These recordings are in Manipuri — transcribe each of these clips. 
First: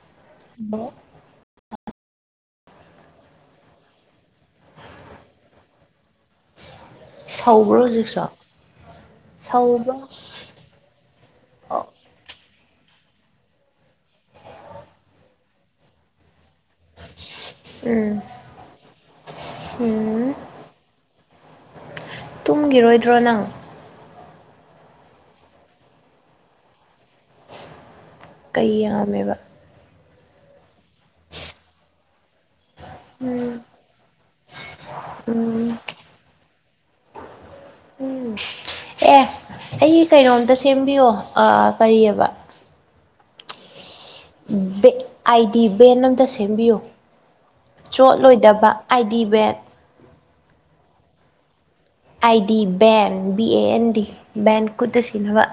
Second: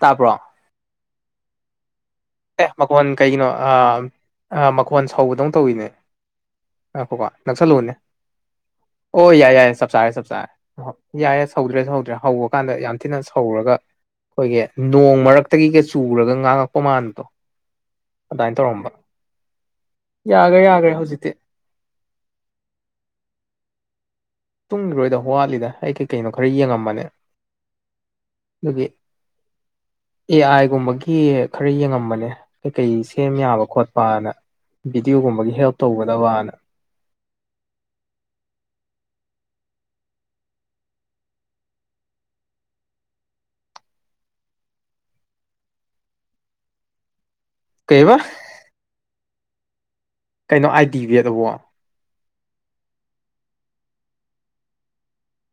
ꯇꯥꯕꯔꯣ ꯍꯜꯂꯣ ꯑꯦ ꯃꯈꯣꯟ ꯀꯩꯒꯤꯅꯣ ꯃꯈꯣꯟ ꯁꯧꯕꯗꯧ ꯇꯧꯋꯤꯅꯦ ꯀꯣ ꯁꯧꯕ꯭ꯔꯣ ꯅꯛꯁꯜꯂꯨꯅꯦ ꯍꯧꯖꯤꯛꯁꯨ ꯑꯣ ꯌꯥꯏ ꯌꯥꯏ ꯆꯞ ꯁꯧꯕ꯭ꯔꯣ ꯆꯥꯔꯦ ꯆꯞ ꯆꯥꯔꯦ ꯑꯣ ꯌꯥꯏꯦ ꯁꯧꯗ꯭ꯔꯦ ꯁꯧꯗ꯭ꯔꯦ ꯍꯧꯕ ꯀꯥꯟꯗ ꯌꯥꯝ ꯊꯤꯅ ꯁꯧꯔꯒ ꯑꯩꯈꯣꯏꯒꯤ ꯅꯣꯡ ꯃꯔꯛꯇꯒꯤꯒ ꯆꯨꯔꯒ ꯉꯥꯡꯉꯛꯄ ꯃꯥꯟꯕ ꯎꯝ ꯑꯗꯨꯃꯥꯏꯅ ꯇꯧꯔꯝꯕ ꯎꯝ ꯌꯥꯈ꯭ꯔꯦ ꯌꯥꯈ꯭ꯔꯦ ꯍꯧꯖꯤꯛꯇꯤ ꯇꯨꯝꯈꯤꯔꯣꯏꯗ꯭ꯔꯣ ꯅꯪ ꯇꯨꯝꯒꯤꫪꫭꯏꯗ ꯋꯥꯠꯂꯤꯗ ꯑꯩ ꯀꯩ ꯀꯩꯅꯣ ꯈꯔ ꯌꯦꯡꯉꯝꯕꯅꯦ ꯀꯩ ꯑꯗꯨꯒꯤ ꯌꯥꯝꯃꯦꯕ ꯑꯦ ꯑꯥꯏꯒꯨꯝꯕꯒꯤ ꯈꯔ ꯌꯦꯡꯉꯝꯕꯅꯦ ꯀꯩꯀꯩ ꯁꯦꯝ ꯎꯝ ꯌꯥꯕ ꯈꯣꯠꯄꯅ ꯚꯗꯤꯑꯣꯒꯨꯝꯕꯒꯤ ꯍꯦꯜꯞ ꯎꯝ ꯇꯧꯒꯗꯕꯅ ꯎꯝ ꯑꯦ ꯑꯩ ꯀꯩꯅꯣꯝꯇ ꯁꯦꯝꯕꯤꯌꯣ ꯑ ꯀꯔꯤꯑꯕ ꯕ‌ꯦꯛ ꯑꯥꯏ ꯗꯤ ꯕꯦꯟ ꯑꯝꯇ ꯁꯦꯝꯕꯤꯌꫭ ꯀꯩꯕ ꯆꯣꯠꯂꯣꯏꯗꯕ ꯑꯥꯏꯗꯤ ꯕ‌ꯦꯠ ꯀꯩꯅꯣ ꯑꯥꯏ ꯗꯤ ꯕꯦꯠ ꯑꯕꯣ I D band B A N D ꯕꯦꯟ ꯈꯨꯠꯇ ꯁꯤꯅꯕ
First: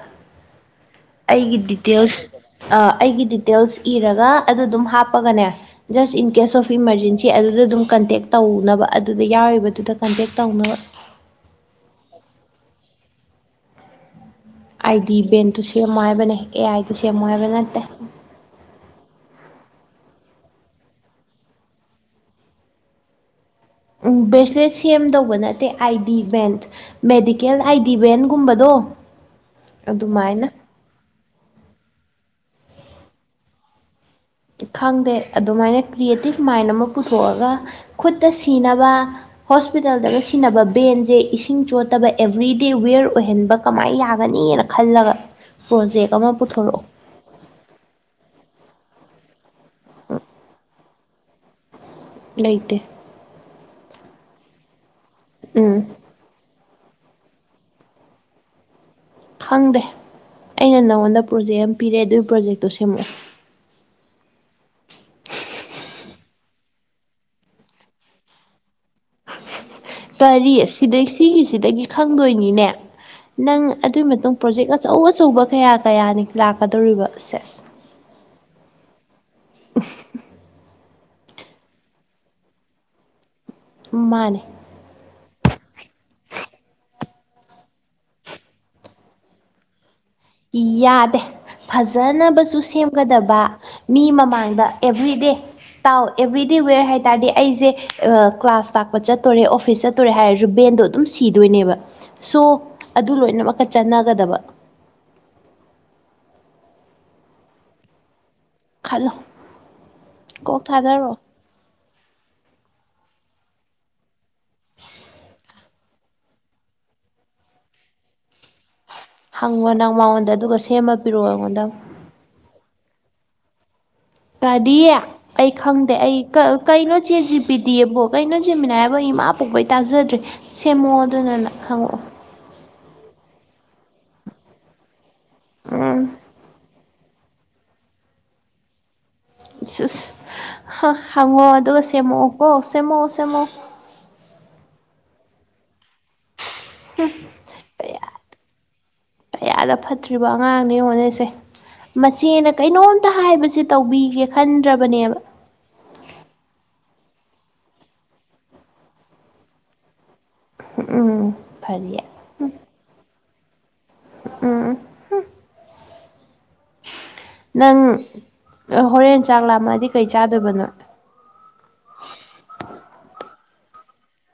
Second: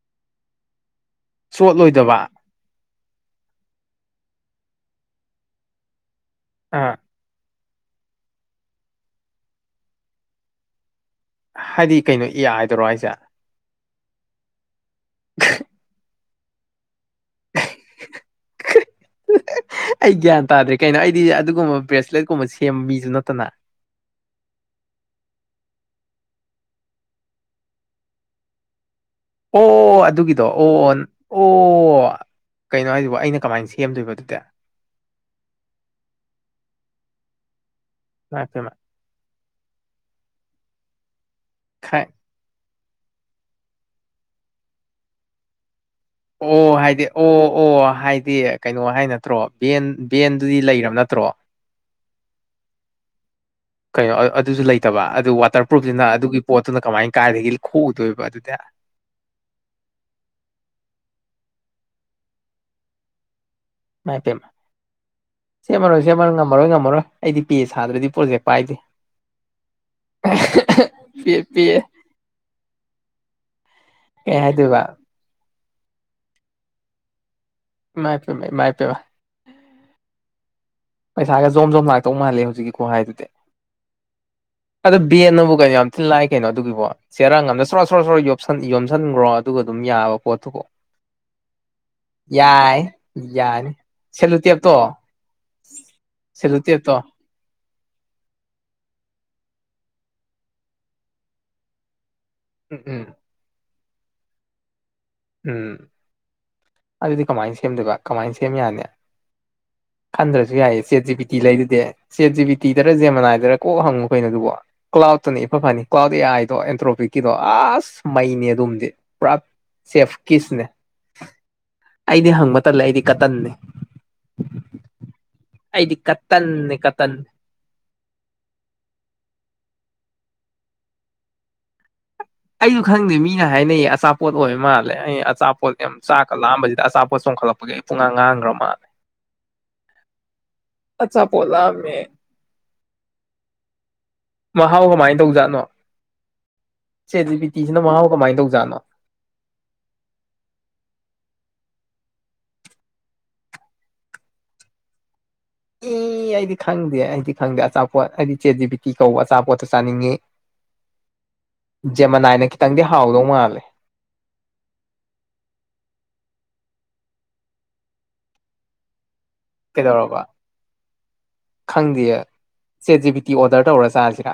ꯑꯩꯒꯤ ꯆꯣꯠꯂꯣꯏꯗꯕ ꯗꯤꯇꯦꯜꯁ ꯑ ꯑꯩꯒꯤ ꯗꯤꯇꯦꯜꯁ ꯏꯔꯒ ꯑꯗꯨ ꯑꯗꯨꯝ ꯍꯥꯞꯄꯒꯅꯦ just in case of uh emergency ꯇꯦ ꯑꯗꯨꯗ ꯑꯗꯨꯝ ꯀꯟꯇꯦꯛ ꯇꯧꯅꯕ ꯑꯗꯨꯗ ꯌꯥꯎꯔꯤꯕꯗꯨꯗ ꯀꯟꯇꯦꯛ ꯇꯧꯅꯕ ꯍꯥꯏꯗꯤ ꯀꯩꯅꯣ ꯑ‌ꯦ ꯑꯏ ꯗꯥꫪꫭ ꯍꯥꯏꯖ‌‌ꯦ ꯑꯥꯏ ꯗꯤ ꯕꯦꯟꯇꯨ ꯁꯦꯝꯃꯣ ꯍꯥꯏꯕꯅꯦ ꯑꯦ ꯑꯥꯏꯗꯨ ꯁꯦꯝꯃꯣ ꯍꯥꯏꯕ ꯅꯠ [unintelligible] [unintelligible] ꯑꯩ ꯒ꯭ꯌꯥꯟ ꯇꯥꯗ꯭ꯔꯦ ꯀꯩꯅꯣ ꯑꯩꯗꯤ ꯑꯗꯨꯒꯨꯝꯕ ꯕ꯭ꯔꯦꯁꯂꯦꯠꯀꯨꯝꯕ ꯁꯦꯝꯕ ꯃꯤꯁꯨ ꯅꯠꯇꯅ ꯕ꯭ꯔꯦꯁꯂꯦꯠ ꯁꯦꯝꯗꯧꯕ ꯅꯠꯇꯦ ꯑꯥꯏ ꯗꯤ ꯕꯦꯟ ꯃꯦꯗꯤꯀꯦꯜ ꯑꯥꯏꯗꯤꯚꯦꯟꯒꯨꯝꯕꯗꯣ ꯑꯣ ꯑꯗꯨꯒꯤꯗꯣ ꯑꯣ ꯑꯣ ꯀꯩꯅꯣ ꯍꯥꯏꯖꯤꯕꫭ ꯑꯩꯅ ꯀꯃꯥꯏꯅ ꯁꯦꯝꯗꯣꯏꯕ ꯑꯗꯨꯗꯤ ꯈꯪꯗꯦ ꯑꯗꯨꯃꯥꯏꯅ ꯀ꯭ꯔꯤꯌꯦꯇꯤꯞ ꯃꯥꯏꯟ ꯑꯃ ꯄꯨꯊꯣꯛꯑꯒ ꯈꯨꯠꯇ ꯏꯃꯥꯏꯄꯦꯝꯃ ꯁꯤꯅꯕ ꯍꯣꯁꯄꯤꯇꯥꯜꯗꯒ ꯁꯤꯟꯅꯕ ꯕꯦꯟꯁꯦ ꯏꯁꯤꯡ ꯆꯣꯠꯇꯕ ꯑꯦꯕ꯭ꯔꯤꯗꯦ ꯋꯤꯌꯔ ꯑꯣꯏꯍꯟꯕ ꯀꯃꯥꯏꯅ ꯌꯥꯒꯅꯤꯅ ꯈꯜꯂꯒ ꯐꫭꯟ ꯆ‌ꯦꯛ ꯑꯃ ꯑꯣ ꯄꯨꯊꯣꯔꯛꯑꯣ ꯍꯥꯏꯗꯤ ꯑꯣ ꯑꯣ ꯍꯥꯏꯗꯤ ꯀꯩꯅꯣ ꯍꯥꯏꯅ ꯅꯠꯇ꯭ꯔꯣ ꯚꯦꯟ ꯚꯦꯟꯗꯨꯗꯤ ꯂꯩꯔꯕ ꯅꯠꯇ꯭ꯔꯣ꯫ ꯂꯩꯇ‌ꯦ꯫ ꯀꯩꯅꯣ ꯑ ꯑꯗꯨꯁꯨ ꯂꯩꯇꯕ ꯑꯗꯨ ꯋꯥꯇꯔ ꯎꯝ ꯄ꯭ꯔꯨꯨꯞꯁꯤꯅ ꯑꯗꯨꯒꯤ ꯄꯣꯠꯇꯨꯅ ꯀꯃꯥꯏ ꯀꯥꯏꯗꯒꯤ ꯈꯣꯛꯎꯗꯣꯏꯕ ꯑꯗꯨꯗꯤ꯫ ꯈꯪꯗꯦ ꯑꯩꯅ ꯅꯪꯉꯣꯟꯗ ꯄ꯭ꯔꯣꯖꯦꯛ ꯑꯃ ꯄꯤꯔ‌ꯦ ꯑꯗꯨꯏ ꯄ꯭ꯔꯣꯖꯦꯛꯇꯣ ꯁꯦꯝꯃꯛꯑꯣ꯫ ꯏꯃꯥꯏ ꯄ‌ꯦꯝꯃꯥ꯫ ꯁ‌ꯦꯃꯔꯣꯏ ꯁꯦꯃꯔꯣꯏ ꯉꯝꯃꯔꯣꯏ ꯉꯝꯃꯔꯣꯏ ꯑꯩꯗꯤ ꯄ‌ꯦ ꯁꯥꯗ꯭ꯔꯗꯤ ꯄ꯭ꯔꯣꯖꯦꯛ ꯄꯥꯏꯗꯦ꯫ ꯀꯔꯤ ꯁꯤꯗꯩ ꯄꯦ ꯄꯦ ꯁꯤꯒꯤꯁꯤꯗꯒꯤ ꯈꯪꯗꯣꯏꯅꯤꯅꯦ꯫ ꯅꯪ ꯑꯗꯨꯒꯤ ꯃꯇꯨꯡ ꯀꯩ ꯄ꯭ꯔꯣꯖꯦꯛ ꯍꯥꯏꯗꯣꯏꯕ ꯑꯆꯧ ꯑꯆꯧꯕ ꯀꯌꯥ ꯀꯌꯥꯅꯤ ꯂꯥꯛꯀꯗꯧꯔꯤꯕ ꯁꯦꯁ ꯃꯥꯏ ꯄꯦꯝꯃ ꯏꯃꯥꯏ ꯄꯦꯝꯃ ꯄꯩꯁꯥꯒ ꯖꯣꯝ ꯖꯣꯝ ꯂꯥꯛꯇꯧ ꯃꯥꯂꯦ ꯍꯧꯖꯤꯛꯀꯤ ꯈꯨꯍꯥꯏꯗꯨꯗꯤ ꯃꯥꯅꯦ ꯑꯗꯣ ꯕꯦꯟꯅꯕꯨ ꯀꯩꯅꯣ ꯌꯥꯝ ꯊꯤꯅ ꯂꯥꯛꯏ ꯀꯩꯅꯣ ꯑꯗꯨꯒꯤꯕꯣ ꯆꯦꯔꯥꯡ ꯑꯝꯗ ꯁꯣꯔꯣ ꯁꯣꯔꯣ ꯁꯔꯣ ꯌꯣꯝꯁꯟ ꯌꯣꯝꯁꯟꯈꯒ꯭ꯔꯣ ꯑꯗꯨꯒ ꯑꯗꯨꯝ ꯌꯥꯕ ꯄꯣꯠꯇꯨꯕꯨ ꯏꯌꯥꯗꯦ ꯐꯖꯅꯕꯁꯨ ꯌꯥꯏ ꯁꯦꯝꯒꯗꯕ ꯌꯥꯅꯤ ꯃꯤ ꯁꯦꯂꯨ ꯃꯃꯥꯡꯗ ꯇꯦꯞꯇꯣ ꯑꯦꯕ꯭ꯔꯤꯗꯦ꯫ ꯇꯥꯎ ꯑꯦꯕ꯭ꯔꯤꯗꯦ ꯁꯦꯂꯨ ꯋꯦꯌꯔ ꯇꯦꯞꯇꯣ ꯍꯥꯏꯇꯥ ꯍꯥꯏꯗꯤ ꯑꯩꯖ‌ꯦ ꯑ ꯀ꯭ꯂꯥꯁ ꯇꯥꯛꯄ ꯆꯠꯇꯣꯔꯦ ꯑꯣꯐꯤꯁ ꯆꯠꯇꯣꯔꯦ ꯍꯥꯏꯔꯖꯨ ꯕꯦꯟꯗꯣ ꯑꯗꯨꯝ ꯁꯤꯗꯣꯏꯅꯦꯕ꯫ ꯁꯣ ꯎꯝ ꯎꯝ ꯑꯗꯨ ꯂꯣꯏꯅꯃꯛꯇ ꯆꯠꯅꯒꯗꯕ꯫ ꯎꯝ ꯑꯗꯨꯗꯤ ꯀꯃꯥꯏꯅ ꯁꯦꯝꯗꯣꯏꯕ꯫ ꯀꯃꯥꯏꯅ ꯁꯦꯝ ꯌꯥꯒꯦ ꯈꯜꯂꯣ ꯈꯟꯗ꯭ꯔꯁꯨ ꯀꯣꯛ ꯌꯥꯏꯌꯦ ꯊꯥꯗꯔꯛꯑꯣ ꯆꯦꯖꯤꯄꯤ ꯇꯤ ꯂꯩꯗꯨꯗꯤ ꯆ‌ꯦꯠ ꯖꯤꯕꯤ ꯇꯤꯗꯔ ꯖꯦꯃ ꯅꯥꯏꯗꯔ ꯀꯣꯛ ꯍꯪꯉꯨꯀꯩꯅꫭ ꯑꯗꯨꯕꫭ ꯀ꯭ꯂꯥꯎꯇꯅ ꯏꯐ ꯐꯅꯤ꯫ ꯀ꯭ꯂꯥꯎ ꯑ‌ꯦ ꯑꯥꯏꯗꯣ ꯑꯦꯟꯇ꯭ꯔꯣꯄꯤꯛꯀꯤꯗꯣ ꯑꯁ ꯃꯩꯅꯤ ꯑꯗꯨꯝꯗꯤ ꯄꯨꯔꯥ ꯍꯪꯉꯣ ꯅꯪ ꯆꯦꯐ ꯃꯉꯣꯟꯗ ꯑꯗꯨꯒ ꯀꯤꯁꯅꯦ ꯁꯦꯝꯃ ꯄꯤꯔꯑꯣ ꯑꯩꯉꯣꯟꯗ ꯑꯃꯨꯛ꯫ ꯑꯩꯗꯤ ꯍꯪꯕ ꯇꯜꯂ‌ꯦ ꯑꯩꯗꯤ ꯀꯇꯟꯅꯤ꯫ ꯀꯔꯤ ꯑꯩ ꯈꯪꯗꯦ ꯑꯩꯗꯤ ꯑꯩ ꯀ ꯀꯇꯟꯅꯦ ꯀꯩꯅꯣ ꯀꯇꯟ ꯆꯦꯠꯖꯤ ꯄꯤ ꯗꯤ ꯑꯦꯕꯣ ꯀꯩꯅꯣ ꯖꯦꯃꯤꯅꯥꯏ ꯍꯥꯏꯕꯣ ꯏꯃꯥ ꯄꯣꯛꯄꯩ ꯇꯥꯖꯗ꯭ꯔꯤ ꯁꯦꯝꯃꯛꯑꯣ ꯑꯗꯨꯅꯅ ꯅꯪ ꯍꯪꯉꯛꯑꯣ꯫ ꯑꯩꯁꯨ ꯈꯪꯗꯦ ꯃꯤꯅ ꯍꯥꯏꯅꯩꯌꯦ ꯑꯆꯥꯄꯣꯠ ꯑꯣꯏꯕ ꯃꯥꯜꯂꯦ ꯑꯩ ꯑꯆꯥꯄꯣꯠ ꯌꯥꯝ ꯎꯝ ꯆꯥꯛꯀ ꯂꯥꯝꯕꯁꯤꯗ ꯑꯆꯥꯄꯣꯠ ꯆꯣꯡꯈꯠꯂꯛꯄꯒꯤ ꯑꯩ ꯄꯨꯡꯉꯥꯡ ꯉꯥꯡꯈ꯭ꯔ ꯃꯥꯟꯂꯦ꯫ ꯏꯁ ꯍꯥ ꯑꯆꯥꯄꯣꯠ ꯍꯪꯉꯣꯑꯣ ꯑꯗꯨꯒ ꯂꯥꯝꯃꯦ ꯁꯦꯝꯃꯛꯑꯣ ꯀꯣ ꯁꯦꯝꯃꯛꯑꯣ ꯁꯦꯝꯃꯛꯑꯣ꯫ ꯃꯍꯥꯎ ꯀꯃꯥꯏꯅ ꯇꯧꯖꯥꯠꯅꯣ ꯆꯦꯠ ꯖꯤ ꯄꯤ ꯇꯤꯖꯤꯅ ꯀꯌꯥ ꯃꯍꯥꯎ ꯀꯃꯥꯏꯅ ꯇꯧꯖꯥꯠꯅꯣ꯫ ꯀꯌꯥꯗ ꯐꯠꯇ꯭ꯔꯤꯕ ꯑꯉꯥꯡꯅꯣ ꯌꯦꯡꯉꯨꯅꯦ ꯁꯦ꯫ ꯃꯆꯦꯅ ꯀꯩꯅꯣꯝꯇ ꯍꯥꯏꯕꯁꯦ ꯇꯧꯕꯤꯒꯦ ꯈꯟꯗ꯭ꯔꯕꯅꯦꯕ꯫ ꯏ ꯑꯩꯗꯤ ꯈꯪꯗꯦ ꯑꯩꯗꯤ ꯈꯪꯗꯦ ꯑꯆꯥꯄꯣꯠ ꯑꯩꯗꯤ ꯆꯦꯠ ꯖꯤ ꯕꯤ ꯇꯤ ꯀꯧꯕ ꯑꯆꯥꯄꯣꯠꯇꯣ ꯆꯥꯅꯤꯡꯉꯤ꯫ ꯎꯝ ꯐꯔꯤꯌꯦ ꯖꯦꯃꯅꯥꯏꯅ ꯈꯤꯇꯪꯗꯤ ꯍꯥꯎꯗꯧ ꯃꯥꯜꯂꯦ꯫ [unintelligible] ꯅꯪ ꯍꯣꯔꯦꯟ ꯆꯥꯛ ꯂꯥꯥꯝꯃꯛꯑꯗꯤ ꯀꯩ ꯀꯩꯗꯧꯔꯕ ꯆꯥꯗꯣꯏꯕꯅꯣꯏ꯫ ꯈꯪꯗꯦꯌꯦ ꯆꯦꯠ ꯖꯤ ꯕꯤꯇꯤ ꯑꯣꯔꯗꯔ ꯇꯧꯔ ꯆꯥꯖꯤꯔ꯫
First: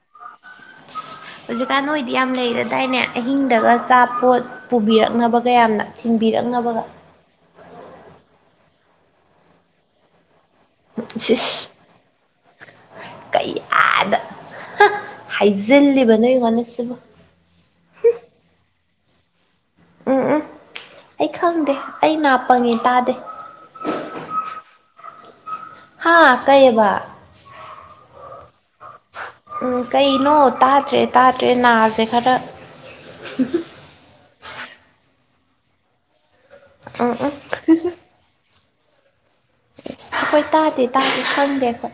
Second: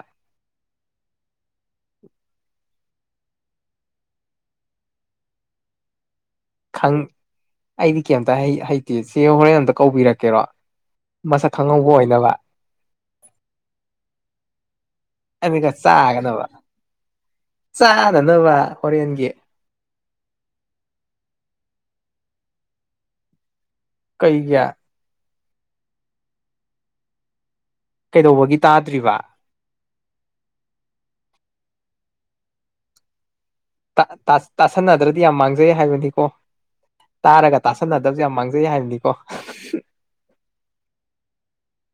ꯍꯧꯖꯤꯛꯀꯥꯟ ꯅꯣꯏꯗꯤ ꯌꯥꯝ ꯂꯩꯔꯗꯥꯏꯅꯦ ꯑꯍꯤꯡꯗꯒ ꯑꯆꯥꯄꯣꯠ꯫ ꯄꯨꯕꯤꯔꯛꯅꯕꯒ ꯌꯥꯝꯅ ꯊꯤꯟꯕꯤꯔꯛꯅꯕꯒ꯫ ꯅꯪ ꯑꯩꯗꯤ ꯀꯩꯝꯇ ꯍꯩ ꯍꯩꯇꯦ ꯆꯦ ꯍꯣꯔꯦꯟ ꯑꯝꯇ ꯀꯧꯕꯤꯔꯛꯀꯦꯔꯣ꯫ ꯏꯁ ꯃꯁꯛ ꯏꯁ ꯈꯪꯍꯧꯕ ꯑꯣꯏꯅꯕ꯫ ꯀꯌꯥꯗ ꯍ ꯑꯗꯨꯒ ꯍꯥꯏꯖꯤꯜꯂꯤꯕꯅꯣ ꯌꯦꯡꯉꯨꯅꯦꯁꯤꯕꯨ꯫ ꯆꯥꯟꯅꯅꯕ ꯍꯣꯔꯦꯟꯒꯤ꯫ ꯎꯝ ꯎꯝ ꯑꯩ ꯈꯪꯗꯦ ꯑꯩ ꯅꯥꯄꯪꯉꯤ ꯇꯥꯗꯦ꯫ ꯀꯩꯒꯤ꫰ ꯍꯥꯥ ꯀꯩꯑꯕ꯫ ꯀꯩꯗꯧꯕꯒꯤ ꯇꯥꯗ꯭ꯔꯤꯕ꯫ ꯎꯝ ꯀꯩꯅꯣ ꯇꯥꯗ꯭ꯔꯦ ꯇꯥꯗ꯭ꯔꯦ ꯅꯥꯖꯦ ꯈꯔ꯫ [unintelligible] ꯇꯥ ꯇꯥ ꯇꯥꯁꯟꯅꯗ꯭ꯔꯗꯤ ꯌꯥꯝ ꯃꯥꯡꯖꯩ ꯍꯥꯏꯕꯅꯤꯀꯣ ꯎꯝ ꯎꯝ ꯇꯥꯔꯒ ꯇꯥꯁꯟꯅꯗ [unintelligible] ꯌꯥꯝ ꯃꯥꯡꯖꯩ ꯍꯥꯏꯕꯅꯤꯀꯣ ꯑꯩꯈꯣꯏ ꯇꯥꯗꯦ ꯇꯥꯗꯦ ꯈꯪꯗꯦ ꯑꯩꯈꯣꯏ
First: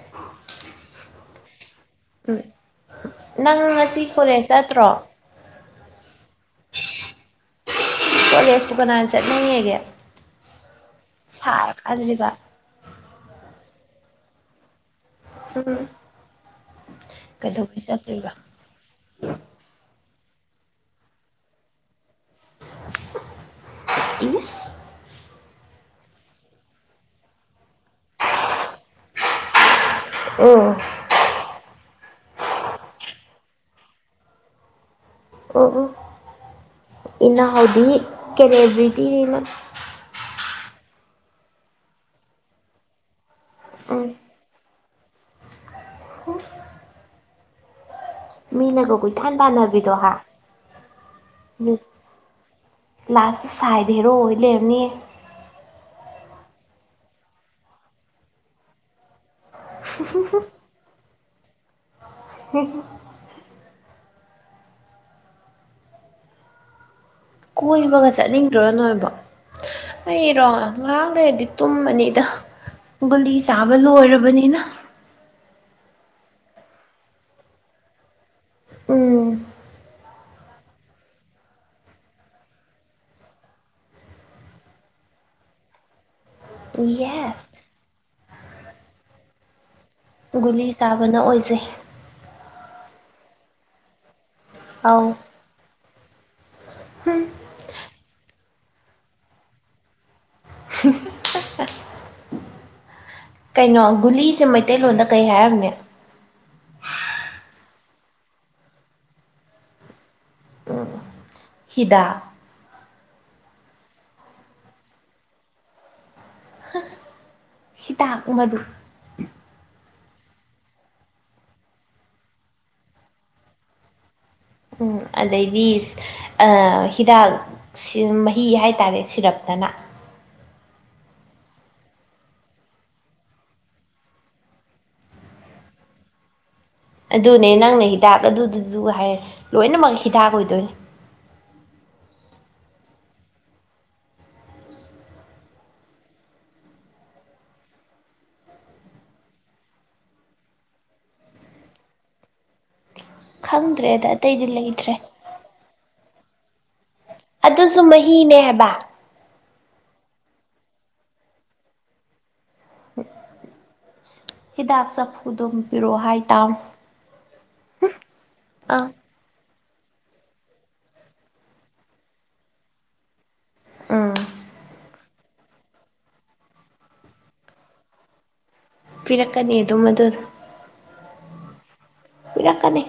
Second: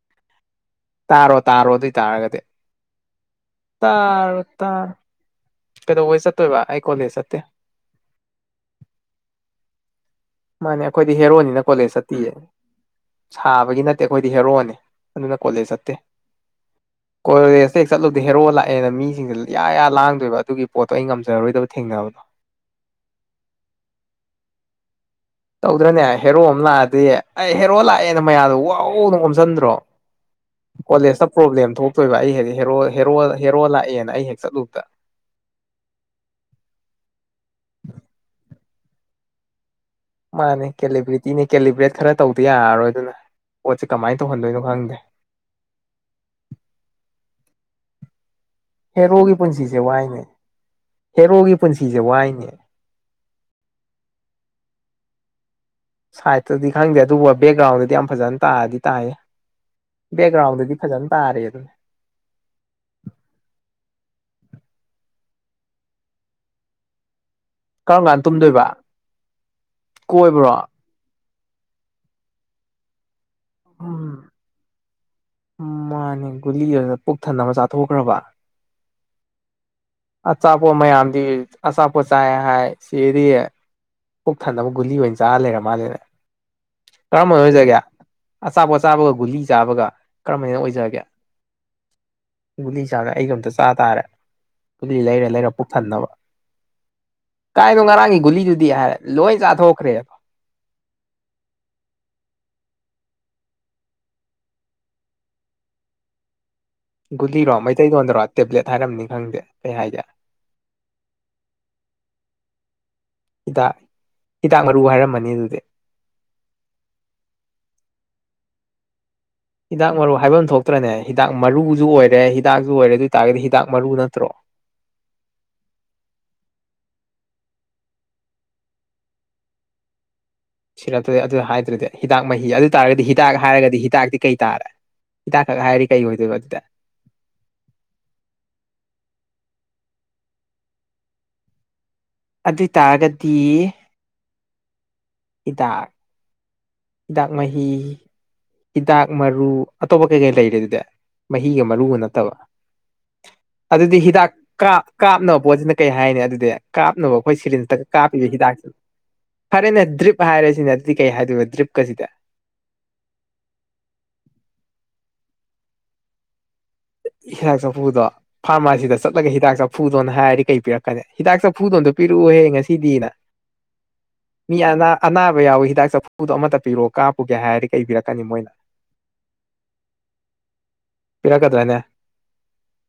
ꯇꯥꯔꯣ ꯇꯥꯔꯣ ꯑꯗꯨꯏ ꯇꯥꯔꯒꯗꯤ ꯎꯝ ꯅꯪ ꯉꯁꯤ ꯇꯥꯔꯣ ꯀꯣꯂꯦꯖ ꯆꯠꯇ꯭ꯔꯣ ꯇꯥꯔꯣ ꯀꯩꯗꯧꯕꯩ ꯆꯠꯇꯨꯏꯕ ꯑꯩ ꯀꯣꯂꯦꯁ ꯆꯠꯇꯦ ꯀꯣꯂꯦꯖꯄꯨ ꯀꯅꯥꯅ ꯆꯠꯅꯩ ꯍꯥꯏꯒꯦ ꯃꯥꯅꯦ ꯑꯩꯈꯣꯏꯗꯤ ꯍꯦꯔꯣꯅꯤꯅ ꯀꯣꯂꯦꯖ ꯆꯠꯇꯤꯌꯦ ꯀꯥꯟꯁꯤꯗ ꯁꯥꯕꯒꯤ ꯅꯠꯇꯦ ꯑꯩꯈꯣꯏꯗꯤ ꯍꯦꯔꯣꯅꯦ ꯑꯗꯨꯅ ꯀꯣꯂꯦꯖ ꯎꯝ ꯆꯠꯇꯦ ꯀꯣꯂꯦꯖꯇ ꯀꯩꯗꯧꯕꯩ ꯍꯦꯛ ꯆꯠꯂꯨꯕꯗ ꯆꯠꯇꯣꯏꯕ ꯍꯦꯔꯣ ꯂꯥꯛꯑꯦ ꯑꯩꯅ ꯃꯤꯁꯤꯡꯁꯤ ꯌꯥ ꯌꯥ ꯂꯥꯡꯗꯣꯏꯕ ꯑꯗꯨꯒꯤ ꯄꯣꯠꯇꯣ ꯑꯩ ꯉꯝꯖꯔꯔꯣꯏꯗꯕ ꯊꯦꯡꯅꯕꯗꯣ꯫ ꯏꯪꯂꯤꯁ꯫ ꯇꯧꯗ꯭ꯔꯅꯦ ꯍꯦꯔꯣ ꯑꯃ ꯂꯥꯛꯑꯗꯤ ꯑꯩ ꯍꯦꯔꯣ ꯂꯥꯛꯑꯦꯅ ꯃꯌꯥꯗꯣ ꯋꯥꯎꯅ ꯑꯣꯝꯁꯟꯗ꯭ꯔꯣ꯫ ꯎꯝ꯫ ꯀꯣꯂꯦꯖꯇ ꯄ꯭ꯔꯣꯕ꯭ꯂꯦꯝ ꯊꯣꯛꯇꯣꯏꯕ ꯑꯩ ꯍꯦꯛ ꯍꯦꯔꯣ ꯍꯦꯔꯣ ꯍꯦꯔꯣ ꯂꯥꯛꯑꯦꯅ ꯑꯩ ꯍꯦꯛ ꯆꯠꯂꯨꯕꯗ꯫ [unintelligible] ꯏꯟꯅꯥꯎꯍꯣꯏꯗꯤ ꯀꯅꯦꯕ꯭ꯔꯤꯇꯤꯅ꯫ ꯃꯥꯅꯦ ꯀꯦꯂꯤꯕ꯭ꯔꯤꯇꯤꯅꯦ ꯀꯦꯂꯤꯕ꯭ꯔꯦꯠ ꯈꯔ ꯇꯧꯗ ꯌꯥꯔꯔꯣꯏ ꯑꯗꯨꯅ ꯄꯣꯠꯁꯦ ꯎꯝ ꯀꯃꯥꯏꯅ ꯇꯧꯍꯟꯗꯣꯏꯅꯣ ꯈꯪꯗꯦ꯫ ꯃꯤꯅꯒ ꯀꯣꯏꯇꯥꯟ ꯍꯦꯔꯣꯒꯤ ꯄꯨꯟꯁꯤꯁꯦ ꯇꯥꯟꯅꯕꯤꯗꯣ ꯍꯥ ꯋꯥꯏꯅꯦ ꯍꯦꯔꯣꯒꯤ ꯄꯨꯟꯁꯤꯁꯦ ꯋꯥꯏꯅꯦ ꯂꯥꯁ ꯁꯥꯏꯗ ꯍꯦꯔꯣ ꯑꯣꯏ ꯂꯩꯔꯝꯅꯤ ꯁꯥꯏꯗꯇꯗꯤ ꯈꯪꯗꯦ ꯑꯗꯨꯕꯨ ꯕꯦꯛꯒ꯭ꯔꯥꯎꯟꯗꯗꯤ ꯌꯥꯝ ꯐꯖꯅ ꯇꯥꯔꯗꯤ ꯇꯥꯏꯌꯦ ꯕꯦꯛꯒ꯭ꯔꯥꯎꯟꯗꯗꯤ ꯐꯖꯅ ꯇꯥꯔꯦ ꯑꯗꯨ ꯍꯨ ꯀꯔꯝ ꯀꯣꯏꯕꯒ ꯀꯥꯟꯗ ꯇꯨꯝꯗꯣꯏꯕ ꯆꯠꯅꯤꯡꯗ꯭ꯔ ꯅꯣꯏꯕꯣ ꯑꯩꯔꯣ ꯀꯣꯏꯕ꯭ꯔꯣ ꯉꯔꯥꯡ ꯂꯩꯔꯗꯤ ꯇꯨꯝꯕꯅꯤꯗ ꯒꯨꯂꯤ ꯆꯥꯕ ꯎꯝ ꯂꯣꯏꯔꯕꯅꯤꯅ ꯃꯥꯅꯦ ꯒꯨꯂꯤ ꯑꯗꯨ ꯄꯨꯛ ꯊꯟꯅꯕ ꯆꯥꯊꯣꯛꯈ꯭ꯔꯕ ꯎꯝ ꯑꯆꯥꯄꯣꯠ ꯃꯌꯥꯝꯗꯤ ꯑꯆꯥꯄꯣꯠ ꯆꯥꯏ ꯍꯥꯏ ꯁꯤꯗꯤꯌꯦ ꯄꯨꯛ ꯊꯟꯅꯅꯕ ꯒꯨꯂꯤ ꯑꯣꯏꯅ ꯆꯥꯔ ꯂꯩꯔ ꯃꯥꯜꯂꯦꯅꯦ ꯀꯔꯝꯕꯅ ꯌꯦꯁ ꯑꯣꯏꯖꯒꯦ ꯑꯆꯥꯄꯣꯠ ꯆꯥꯕꯒ ꯒꯨꯂꯤ ꯆꯥꯕꯒ ꯀꯔꯝꯕꯥꯅ ꯍꯦꯟꯅ ꯒꯨꯂꯤ ꯑꯣꯏꯖꯒꯦ ꯆꯥꯕꯅ ꯑꯣꯏꯖꯩ ꯒꯨꯂꯤ ꯆꯥꯒ ꯑꯩꯒ ꯑꯝꯇ ꯆꯥ ꯇꯥꯔꯦ ꯒꯨꯂꯤ ꯑꯧ ꯂꯩꯔ ꯂꯩꯔ ꯄꯨꯛꯊꯟꯅꯕ ꯎꯝ ꯀꯥꯏꯅꯣ ꯉꯔꯥꯡꯒꯤ ꯒꯨꯂꯤꯗꯨꯗꯤ ꯍꯥꯏꯔꯦ ꯂꯣꯏ ꯆꯥꯊꯣꯛꯈ꯭ꯔꯦꯕ [unintelligible] ꯀꯩꯅꯣ ꯒꯨꯂꯤꯁꯦ ꯃꯩꯇꯩꯂꯣꯟꯗ ꯀꯩ ꯍꯥꯏꯔꯝꯅꯤ ꯒꯨꯂꯤꯔꯣ ꯃꯩꯇꯩꯂꯣꯟꯣꯟꯗꯔꯣ ꯇꯦꯕ꯭ꯂꯦꯠ ꯍꯥꯏꯔꯝꯅꯤ ꯈꯪꯗꯦ ꯀꯩ ꯍꯥꯏꯒꯦ ꯑ ꯍꯤꯗꯥꯛ ꯍꯤꯗꯥꯛ ꯍꯤꯗꯥꯛ ꯃꯔꯨ ꯍꯥꯏꯔꯝꯃꯅꯤ ꯑꯗꯨꯗꯤ ꯍꯤꯗꯥꯛ ꯃꯔꯨ ꯍꯤꯗꯥꯛ ꯃꯔꯨ ꯍꯥꯏꯕ ꯑꯃ ꯊꯣꯛꯇ꯭ꯔꯅꯦ ꯍꯤꯗꯥꯛ ꯃꯔꯨꯁꯨ ꯑꯣꯏꯔꯦ ꯍꯤꯗꯥꯛꯁꯨꯨ ꯑꯣꯏꯔꯦ ꯑꯗꯨ ꯑꯣꯏꯇꯥꯔꯒꯗꯤ ꯍꯤꯗꯥꯛ ꯃꯔꯨ ꯅꯠꯇ꯭ꯔꯣ ꯎ ꯑꯗꯩꯗꯤ ꯍꯤꯗꯥꯛ ꯃꯍꯤ ꯍꯥꯏꯇꯥꯔꯦ ꯁꯤꯔꯞꯇꯅ ꯁꯤꯔꯛꯇꯗꯤ ꯑꯗꯨ ꯍꯥꯏꯗ꯭ꯔꯗꯤ ꯍꯤꯗꯥꯛ ꯃꯍꯤ ꯑꯗꯨ ꯇꯥꯔꯒꯗꯤ ꯍꯤꯗꯥꯛ ꯍꯥꯏꯔꯒꯗꯤ ꯍꯤꯗꯥꯛꯇꯤ ꯀꯩ ꯇꯥꯔꯦ ꯍꯤꯥꯗꯥꯛꯈꯛ ꯍꯥꯏꯔꯗꯤ ꯀꯩ ꯑꯣꯏꯗꯣꯏꯕ ꯑꯗꯨꯗꯤ ꯑꯗꯨꯅꯦ ꯅꯪꯅ ꯍꯤꯗꯥꯛ ꯑꯗꯨꯗꯨꯗꯨ ꯍꯥꯏ ꯂꯣꯏꯅꯃꯛ ꯍꯤꯗꯥꯛ ꯑꯣꯏꯗꯣꯏꯅꯦ ꯑꯗꯨ ꯑꯣꯏꯇꯥꯔꯒꯗꯤ ꯍꯤꯗꯥꯛ ꯍꯤꯗꯥꯛ ꯃꯍꯤ ꯍꯤꯗꯥꯛ ꯃꯔꯨ ꯑꯇꯣꯞꯄ ꯀꯩꯀꯩ ꯂꯩꯔꯦ ꯑꯗꯨꯗꯤ ꯃꯍꯤꯒ ꯃꯔꯨꯒ ꯅꯠꯇꯕ ꯑꯗꯨꯗꯤ ꯈꯪꯗ꯭ꯔꯦꯗ ꯑꯇꯩꯗꯤ ꯍꯤꯗꯥꯛꯥꯞ ꯂꯩꯇ꯭ꯔꯦ ꯀꯥꯞꯅꯕ ꯄꯣꯠꯁꯤꯅ ꯀꯩ ꯍꯥꯏꯅꯤ ꯑꯗꯨꯗꯤ ꯀꯥꯞꯅꯕ ꯑꯩꯈꯣꯏ ꯁꯤꯔꯤꯟꯇꯡ ꯑꯗꯨꯁꯨ ꯀꯥꯞꯄꯤꯕ ꯃꯍꯤꯅꯦ ꯍꯥꯏꯕ ꯍꯤꯗꯥꯛꯇꯤ ꯐꯔꯦꯅꯦ ꯗ꯭ꯔꯤꯞ ꯍꯥꯏꯔꯦꯁꯤꯅꯦ ꯑꯗꯨꯗꯤ ꯀꯩ ꯍꯥꯏꯗꯣꯏꯕ ꯗ꯭ꯔꯤꯞꯀꯁꯤꯗꯤ ꯍꯤꯗꯥꯛ ꯆꯐꯨꯗꯣ ꯄꯤꯔꯛꯑꯣ ꯍꯥꯏꯇꯥꯃꯤ ꯍꯤꯗꯥꯛ ꯆꯐꯨꯗꯣ ꯑꯥ ꯐꯥꯔꯃꯥꯁꯤꯗ ꯆꯠꯂꯒ ꯍꯤꯗꯥꯛ ꯆꯐꯨꯗꯣꯅ ꯍꯥꯏꯔꯗꯤ ꯀꯩ ꯄꯤꯔꯛꯀꯅꯤ ꯍꯤꯗꯥꯛ ꯆꯐꯨꯗꯣ ꯑꯝꯇꯥ ꯄꯤꯔꯛꯎꯍꯦ ꯉꯁꯤꯗꯤꯅ ꯎꯝ ꯃꯤ ꯑꯅꯥ ꯑꯅꯥꯕ ꯌꯥꯎꯋꯤ ꯍꯤꯗꯥꯛ ꯆꯐꯨꯗꯣ ꯑꯃꯠꯇ ꯄꯤꯔꯣ ꯀꯥꯞꯄꯨꯒꯦ ꯍꯥꯏꯔꯗꯤ ꯀꯩꯄꯤꯔꯛꯀꯅꯤ ꯃꯣꯏꯅ ꯄꯤꯔꯛꯀꯅꯤ ꯑꯗꯨꯝ ꯑꯗꯨꯗꯣ ꯄꯤꯔꯛꯀꯗ꯭ꯔꯥꯅꯦ ꯄꯤꯔꯛꯀꯅꯤ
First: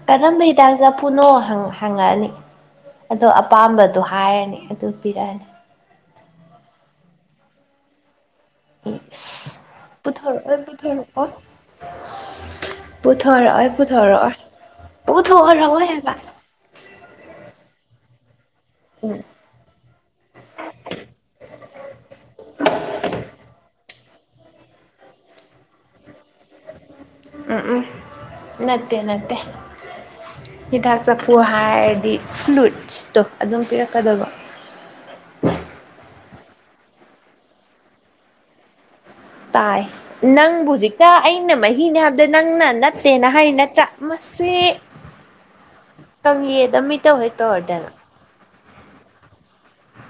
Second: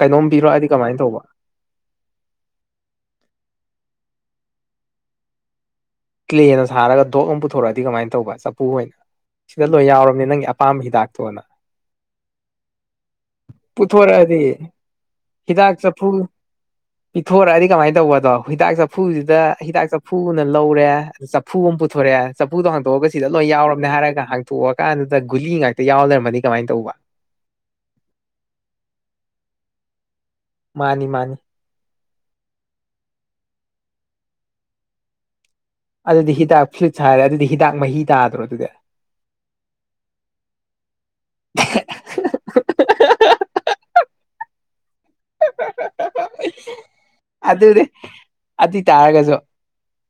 ꯀꯩꯅꯣꯝ ꯀꯔꯝꯕ ꯄꯤꯔꯛꯑꯗꯤ ꯍꯤꯗꯥꯛ ꯀꯃꯥꯏꯅ ꯇꯧꯕ ꯆꯥꯐꯨꯅꯣ ꯍꯪꯉꯛꯑꯥ ꯍꯪꯉꯛꯑꯅꯤ ꯑꯗꯣ ꯑꯄꯥꯝꯕꯗꯣ ꯍꯥꯏꯔꯅꯤ ꯑꯗꯨ ꯄꯤꯔꯛꯑꯅꯤ ꯀ ꯀ꯭ꯂꯦꯅ ꯁꯥꯔꯒ ꯗꯣꯣꯛ ꯑꯃ ꯄꯨꯊꯣꯔꯛꯑꯗꯤ ꯀꯃꯥꯏꯅ ꯇꯧꯕ ꯎꯄꯨ ꯑꯣꯏꯅ ꯁꯤꯗ ꯂꯣꯏ ꯌꯥꯎꯔꯕꯅꯤ ꯅꯪꯒꯤ ꯄꯨꯊꯣꯔꯛꯑꯣꯏ ꯑꯄꯥꯝꯕ ꯄꯨꯊꯣꯔꯛꯑꯣꯏ ꯍꯤꯗꯥꯛꯇꯣꯅ ꯄꯨꯊꯔꯗꯤ ꯄꯨꯊꯣꯔꯛꯑꯣꯏ ꯄꯨꯊꯣꯔꯛꯑꯣꯏ ꯍꯤꯗꯥꯛ ꯄꯨꯊꯣꯛꯑꯔꯣꯏ ꯆ ꯐꯨ ꯍꯥꯏꯕ ꯄꯤꯊꯣꯔꯛꯑꯗꯤ ꯀꯃꯥꯏꯅ ꯇꯧꯕꯗꯣ ꯍꯤꯗꯥꯛ ꯎꯝ ꯆꯐꯨꯁꯤꯗ ꯍꯤꯗꯥꯛ ꯆꯐꯨꯅ ꯂꯧꯔꯦ ꯆꯐꯨ ꯑꯃ ꯄꯨꯊꯣꯔꯛꯑꯦ ꯆꯐꯨꯗꯣ ꯍꯥꯡꯇꯣꯛꯑꯒ ꯁꯤꯗ ꯂꯣꯏ ꯌꯥꯎꯔꯕꯝꯅꯦ ꯍꯥꯏꯔꯒ ꯍꯥꯡꯇꯣꯛꯑꯀꯥꯟꯗꯨꯗ ꯒꯨꯂꯤ ꯉꯥꯛꯇ ꯑ ꯌꯥꯎꯗꯔꯝꯃꯅꯤ ꯀꯃꯥꯏꯅ ꯇꯧꯕ ꯎꯝ ꯎꯝ ꯅꯠꯇꯦ ꯅꯠꯇꯦ ꯍꯤꯗꯥꯛ ꯃꯥꯅꯤ ꯃꯥꯅꯤ ꯆꯐꯨꯋꯥ ꯍꯥꯏꯗꯤ ꯐ꯭ꯂꯨꯏꯠꯁꯇꯣ ꯑꯗꯨꯝ ꯄꯤꯔꯛꯀꯗꯧꯕ ꯑꯗꯨꯗꯤ ꯍꯤꯗꯥꯛ ꯐ꯭ꯔꯤꯠ ꯍꯥꯏꯔꯦ ꯑꯗꯨꯗꯤ ꯍꯤꯗꯥꯛ ꯃꯍꯤ ꯇꯥꯗ꯭ꯔꯣ ꯑꯗꯨꯗꯤ ꯇꯥꯏ ꯅꯪꯕꯨ ꯍꯧꯖꯤꯛꯇ ꯑꯩꯅ ꯃꯍꯤꯅꯦ ꯍꯥꯏꯕꯗ ꯅꯪꯅ ꯅꯠꯇꯦꯅ ꯍꯥꯏꯔꯤ ꯅꯠꯇ꯭ꯔꯥ ꯃꯁꯤ ꯀꯪꯌꯦꯠ ꯑꯃꯥ ꯏꯇꯧ ꯍꯦꯛ ꯇꯧꯔꯗꯥꯅ ꯑꯗꯨ ꯑꯣꯏꯇꯥꯔꯒꯁꯨ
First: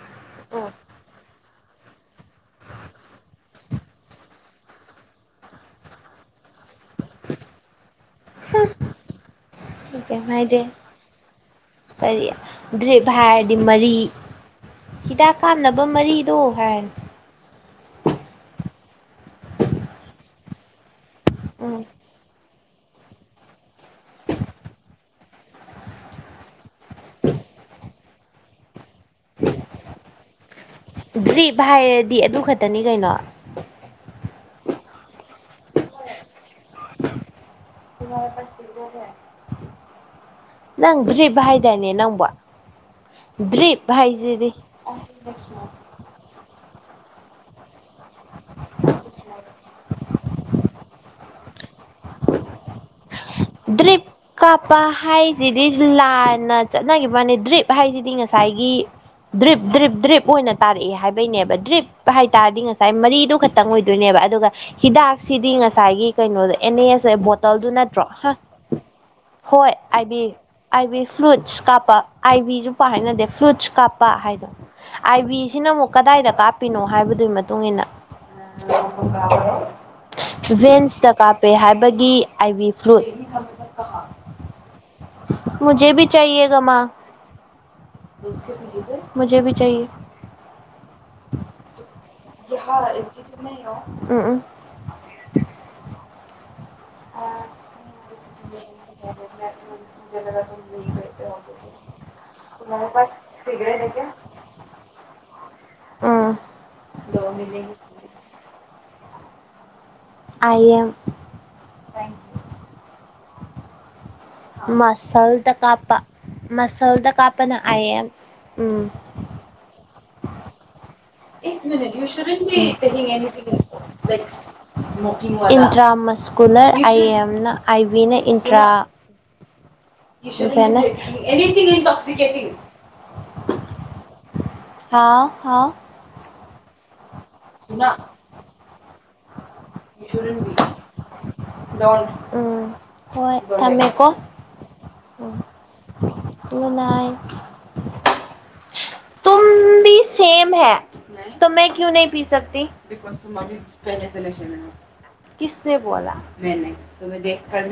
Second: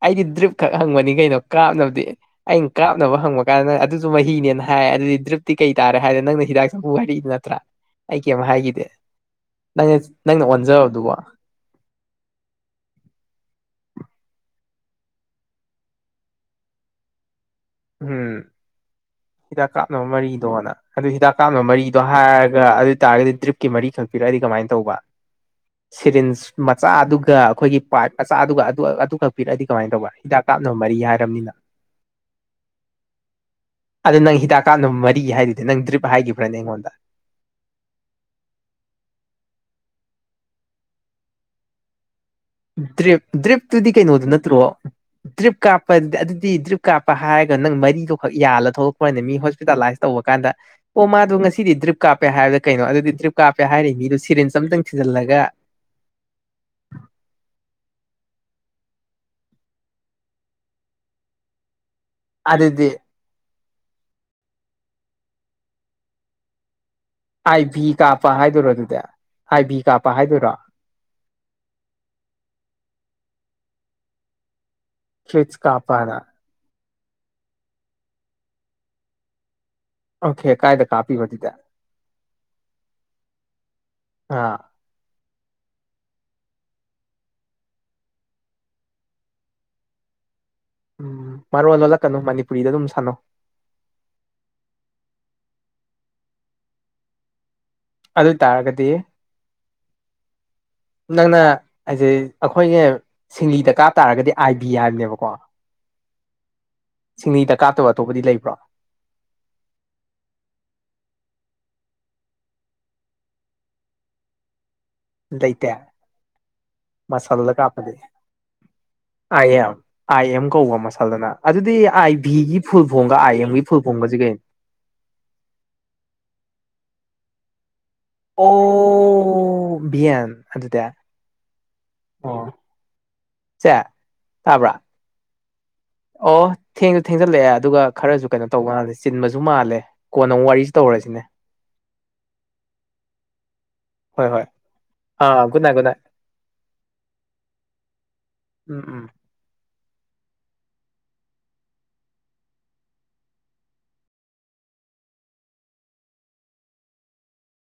ꯑꯩꯗꯤ ꯗ꯭ꯔꯤꯞ ꯑꯣ ꯈꯛ ꯍꯪꯕꯅꯤ ꯀꯩꯅꯣ ꯀꯥꯞꯅꯕꯗꯤ ꯑꯩꯅ ꯀꯥꯞꯅꯕ ꯍꯪꯕ ꯀꯥꯟꯗ ꯅꯪ ꯑꯗꯨꯁꯨ ꯃꯍꯤꯅꯦꯅ ꯍꯥꯏ ꯑꯗꯨꯗꯤ ꯗ꯭ꯔꯤꯞꯇꯤ ꯀꯩ ꯇꯥꯔꯦ ꯍꯥꯏꯔꯦ ꯅꯪꯅ ꯍꯤꯗꯥꯛ ꯋꯥꯔꯤ ꯅꯠꯇ꯭ꯔꯥ ꯑꯩꯀꯩꯝ ꯍꯥꯏꯒꯤꯗꯦ ꯀꯩꯝ ꯍꯥꯏꯗꯦ ꯀꯔꯤ ꯗ꯭ꯔꯔꯤꯞ ꯍꯥꯏꯔꯗꯤ ꯃꯔꯤ ꯍꯤꯗꯥꯛ ꯀꯥꯞꯅꯕ ꯃꯔꯤꯗꯣ ꯍꯥꯏ ꯎꯝ ꯍꯤꯗꯥꯛ ꯀꯥꯞꯅꯕ ꯃꯔꯤꯗꯣꯅ ꯑꯗꯨ ꯍꯤꯗꯥꯛ ꯀꯥꯞꯅꯕ ꯎꯝ ꯃꯔꯤꯗꯣ ꯍꯥꯏꯔꯒ ꯑꯗꯨꯇꯥꯥꯔꯒꯗꯤ ꯗ꯭ꯔꯤꯞꯀꯤ ꯃꯔꯤꯈꯛ ꯄꯤꯔꯛꯑꯗꯤ ꯀꯃꯥꯏꯅ ꯇꯧꯕ ꯁꯤꯔꯤꯟꯁ ꯃꯆꯥꯗꯨꯒ ꯑꯩꯈꯣꯏꯒꯤ ꯄꯥꯏꯞ ꯃꯆꯥꯗꯨꯒ ꯑꯗꯨ ꯑꯗꯨ ꯈꯛ ꯄꯤꯔꯛꯑꯗꯤ ꯀꯃꯥꯏꯅ ꯇꯧꯕ ꯍꯤꯗꯥꯛ ꯀꯥꯞꯅ ꯗ꯭ꯔꯤꯞ ꯍꯥꯏꯔꯗꯤ ꯑꯗꯨ ꯈꯛꯇꯅꯤ ꯀꯩꯅꯣ ꯑꯗꯨ ꯅꯪ ꯍꯤꯗꯥꯛ ꯀꯥꯞꯅꯕ ꯃꯔꯤ ꯍꯥꯏꯔꯤꯗꯨꯗꯤ ꯅꯪ ꯗ꯭ꯔꯤꯞ ꯍꯥꯏꯈꯤꯕ꯭ꯔꯅꯦ ꯑꯩꯉꯣꯟꯗ [unintelligible] ꯅꯪ ꯗꯔ꯭ꯤꯞ ꯍꯥꯏꯗꯅꯦ ꯅꯡꯕꯣ ꯗ꯭ꯔꯤꯞ ꯗ꯭ꯔꯤꯞꯇꯨꯗꯤ ꯀꯩꯅꯣꯗꯨ ꯅꯠꯇ꯭ꯔꯣ ꯗ꯭ꯔꯤꯞ ꯀꯥꯞ ꯗꯤ ꯑꯗꯨꯗꯤ ꯗ꯭ꯔꯤꯞ ꯀꯥꯞꯄ ꯍꯥꯏꯔꯒ ꯅꯪ ꯃꯔꯤꯗꯣ ꯌꯥꯜꯂ ꯊꯣꯛꯂꯛꯄ꯭ꯔꯅꯦ ꯃꯤ ꯍꯣꯁꯄꯤꯇꯥꯂꯥꯏꯁ ꯇꯧꯕ ꯀꯥꯟꯗ ꯑꯣ ꯃꯥꯗ ꯉꯁꯤꯗꯤ ꯗ꯭ꯔꯤꯞ ꯀꯥꯞꯄꯦ ꯍꯥꯏꯗ ꯀꯩꯅꯣ ꯑꯗꯨꯗꯤ ꯗ꯭ꯔꯤ ꯀꯥꯞꯄꯦ ꯍꯥꯏꯔꯤ ꯗ꯭ꯔꯤꯞ ꯃꯤꯗꯨ ꯁꯤꯔꯦꯟꯁ ꯑꯝꯇꯪ ꯀꯥꯞꯄ ꯊꯤꯖꯤꯜꯂꯒ ꯍꯥꯏꯁꯤꯗꯤ ꯂꯥꯟꯅ ꯆꯠꯅꯒꯤꯈꯤꯕꯩꯋꯥꯅꯤ ꯗ꯭ꯔꯤꯞ ꯍꯥꯏꯁꯤꯗꯤ ꯉꯁꯥꯏꯒꯤ ꯗ꯭ꯔꯤꯞ ꯗ꯭ꯔꯤꯞ ꯗ꯭ꯔꯤꯞ ꯑꯣꯏꯅ ꯇꯥꯔꯛꯑꯦ ꯍꯥꯏꯕꯩꯅꯦꯕ ꯗ꯭ꯔꯤꯞ ꯍꯥꯏ ꯇꯥꯔꯗꯤ ꯑꯗꯨꯗꯤ ꯉꯁꯥꯏ ꯃꯔꯤꯗ ꯈꯛꯇꯪ ꯑꯣꯏꯗꯣꯏꯅꯦꯕ ꯑꯗꯨꯒ ꯍꯤꯗꯥꯛꯁꯤꯗꯤ ꯉꯁꯥꯏꯒꯤ ꯀꯩꯅꯣꯁꯦ ꯑꯦꯅꯦꯁꯦ ꯕꯣꯇꯜꯗꯨ ꯅꯠꯇ꯭ꯔꯣ ꯍꯥ ꯍꯥꯏ ꯗꯣꯏꯔꯣ ꯑꯗꯨꯗ ꯍꯣꯏ ꯑꯕꯤ ꯑꯥꯏꯕꯤ ꯐ꯭ꯂꯨꯏꯠꯁ ꯀꯥꯞꯄ ꯑꯥꯏꯕꯤꯁꯨꯄ ꯍꯥꯏꯅꯗꯦ ꯐ꯭ꯂꯨꯠꯁ ꯀꯥꯞꯄ ꯍꯥꯏꯗꯣ ꯐ꯭ꯂꯨꯏꯠꯁ ꯑꯥꯏꯕꯤꯁꯤꯅ ꯑꯃꯨꯛ ꯀꯥꯞꯄꯅ ꯀꯗꯥꯏꯗ ꯀꯥꯞ ꯄꯤꯅꯣ ꯍꯥꯏꯕꯗꯨꯒꯤ ꯃꯇꯨꯡ ꯏꯟꯅ ꯑꯣꯀꯦ ꯀꯥꯏꯗ ꯚꯦꯟꯁꯇ ꯀꯥꯞꯄꯤꯕ ꯑꯗꯨꯗꯤ ꯀꯥꯞꯄꯦ ꯍꯥꯏꯕꯒꯤ ꯑꯥꯏꯕꯤ ꯐ꯭ꯂꯨ ꯑꯥ [unintelligible] [unintelligible] ꯎꯝ ꯃꯔꯣꯟ ꯂꯣꯜꯂꯛꯀꯅꯨ ꯃꯅꯤꯄꯨꯔꯤꯗ ꯑꯗꯨꯝ ꯁꯥꯟꯅꯧ ꯎꯝ ꯎꯝ ꯑꯗꯨ ꯑꯣꯏꯇꯥꯔꯒꯗꯤ ꯑꯗꯨ ꯅꯪꯅ ꯍꯥꯏꯁꯦ ꯑꯩꯈꯣꯏꯅꯦ ꯁꯤꯡꯂꯤꯗ ꯀꯥꯞ ꯇꯥꯔꯒꯗꯤ ꯑꯥꯏꯕꯤ ꯍꯥꯏꯕꯅꯦꯕꯀꯣ ꯀꯣ ꯎꯝ ꯑꯇꯣꯧꯕꯗꯤ ꯂꯩ꯭ꯔꯥ ꯑꯥꯏ ꯑꯦꯝ ꯃꯁꯜꯗ ꯂꯩꯇꯦ ꯀꯥꯞꯄ ꯃꯁꯜꯗ ꯀꯥꯞꯄꯅ ꯑꯏ ꯑꯦꯃ ꯎꯝ ꯑꯏ ꯑꯦꯝ ꯑꯥꯏ ꯑꯦꯝ ꯀꯧꯕ ꯃꯁꯥ ꯑꯗꯨꯗꯤ ꯑꯥꯏ ꯚꯤꯒꯤ ꯐꯨꯜ ꯐꯣꯡꯕ ꯑꯥꯏ ꯑꯦꯝꯒꯤ ꯐꯨꯜ ꯐꯣꯡꯒꯁꯤ ꯀꯩꯅꯣ ꯏꯟꯇ꯭ꯔꯥꯃꯁꯀꯨꯂꯔ ꯑꯥꯏ ꯑꯦꯝꯅ ꯑꯥꯏ ꯕꯤꯅ ꯑꯣ ꯕꯤꯟ ꯑꯗꯨꯗ ꯑꯣ ꯆꯦ ꯇꯥꯕ꯭ꯔꯥ ꯍꯥꯎ ꯍꯥꯎ ꯑꯣ ꯊꯦꯡꯁꯨ ꯊꯦꯡꯖꯜꯂꯛꯑꯦ ꯑꯗꯨꯒ ꯈꯔꯁꯨ ꯀꯩꯅꯣ ꯇꯧꯜꯂꯦ ꯆꯤꯟꯕꯁꯨ ꯃꯥꯜꯂꯦ ꯀꯣꯟꯅ ꯑꯃꯛ ꯋꯥꯔꯤꯁꯨꯦ ꯇꯧꯔꯁꯤꯅꯦ ꯎꯝ ꯍꯣꯏ ꯊꯝꯃꯦꯀꯣ ꯍꯣꯏ ꯍꯣꯏ ꯑꯥ good night good night good night um um ꯇꯨꯕꯤ ꯁꯦꯃ ꯍ ꯇ ꯃ ꯀꯨ ꯅ ꯄꯤ ꯁꯛ ꯃ ꯄꯂꯦ ꯁꯂꯦꯛꯁꯟ ꯀꯁꯅꯦ ꯣꯂ ꯃꯦꯅꯦ ꯇꯨꯦ ꯗꯦꯔ ꯃꯤ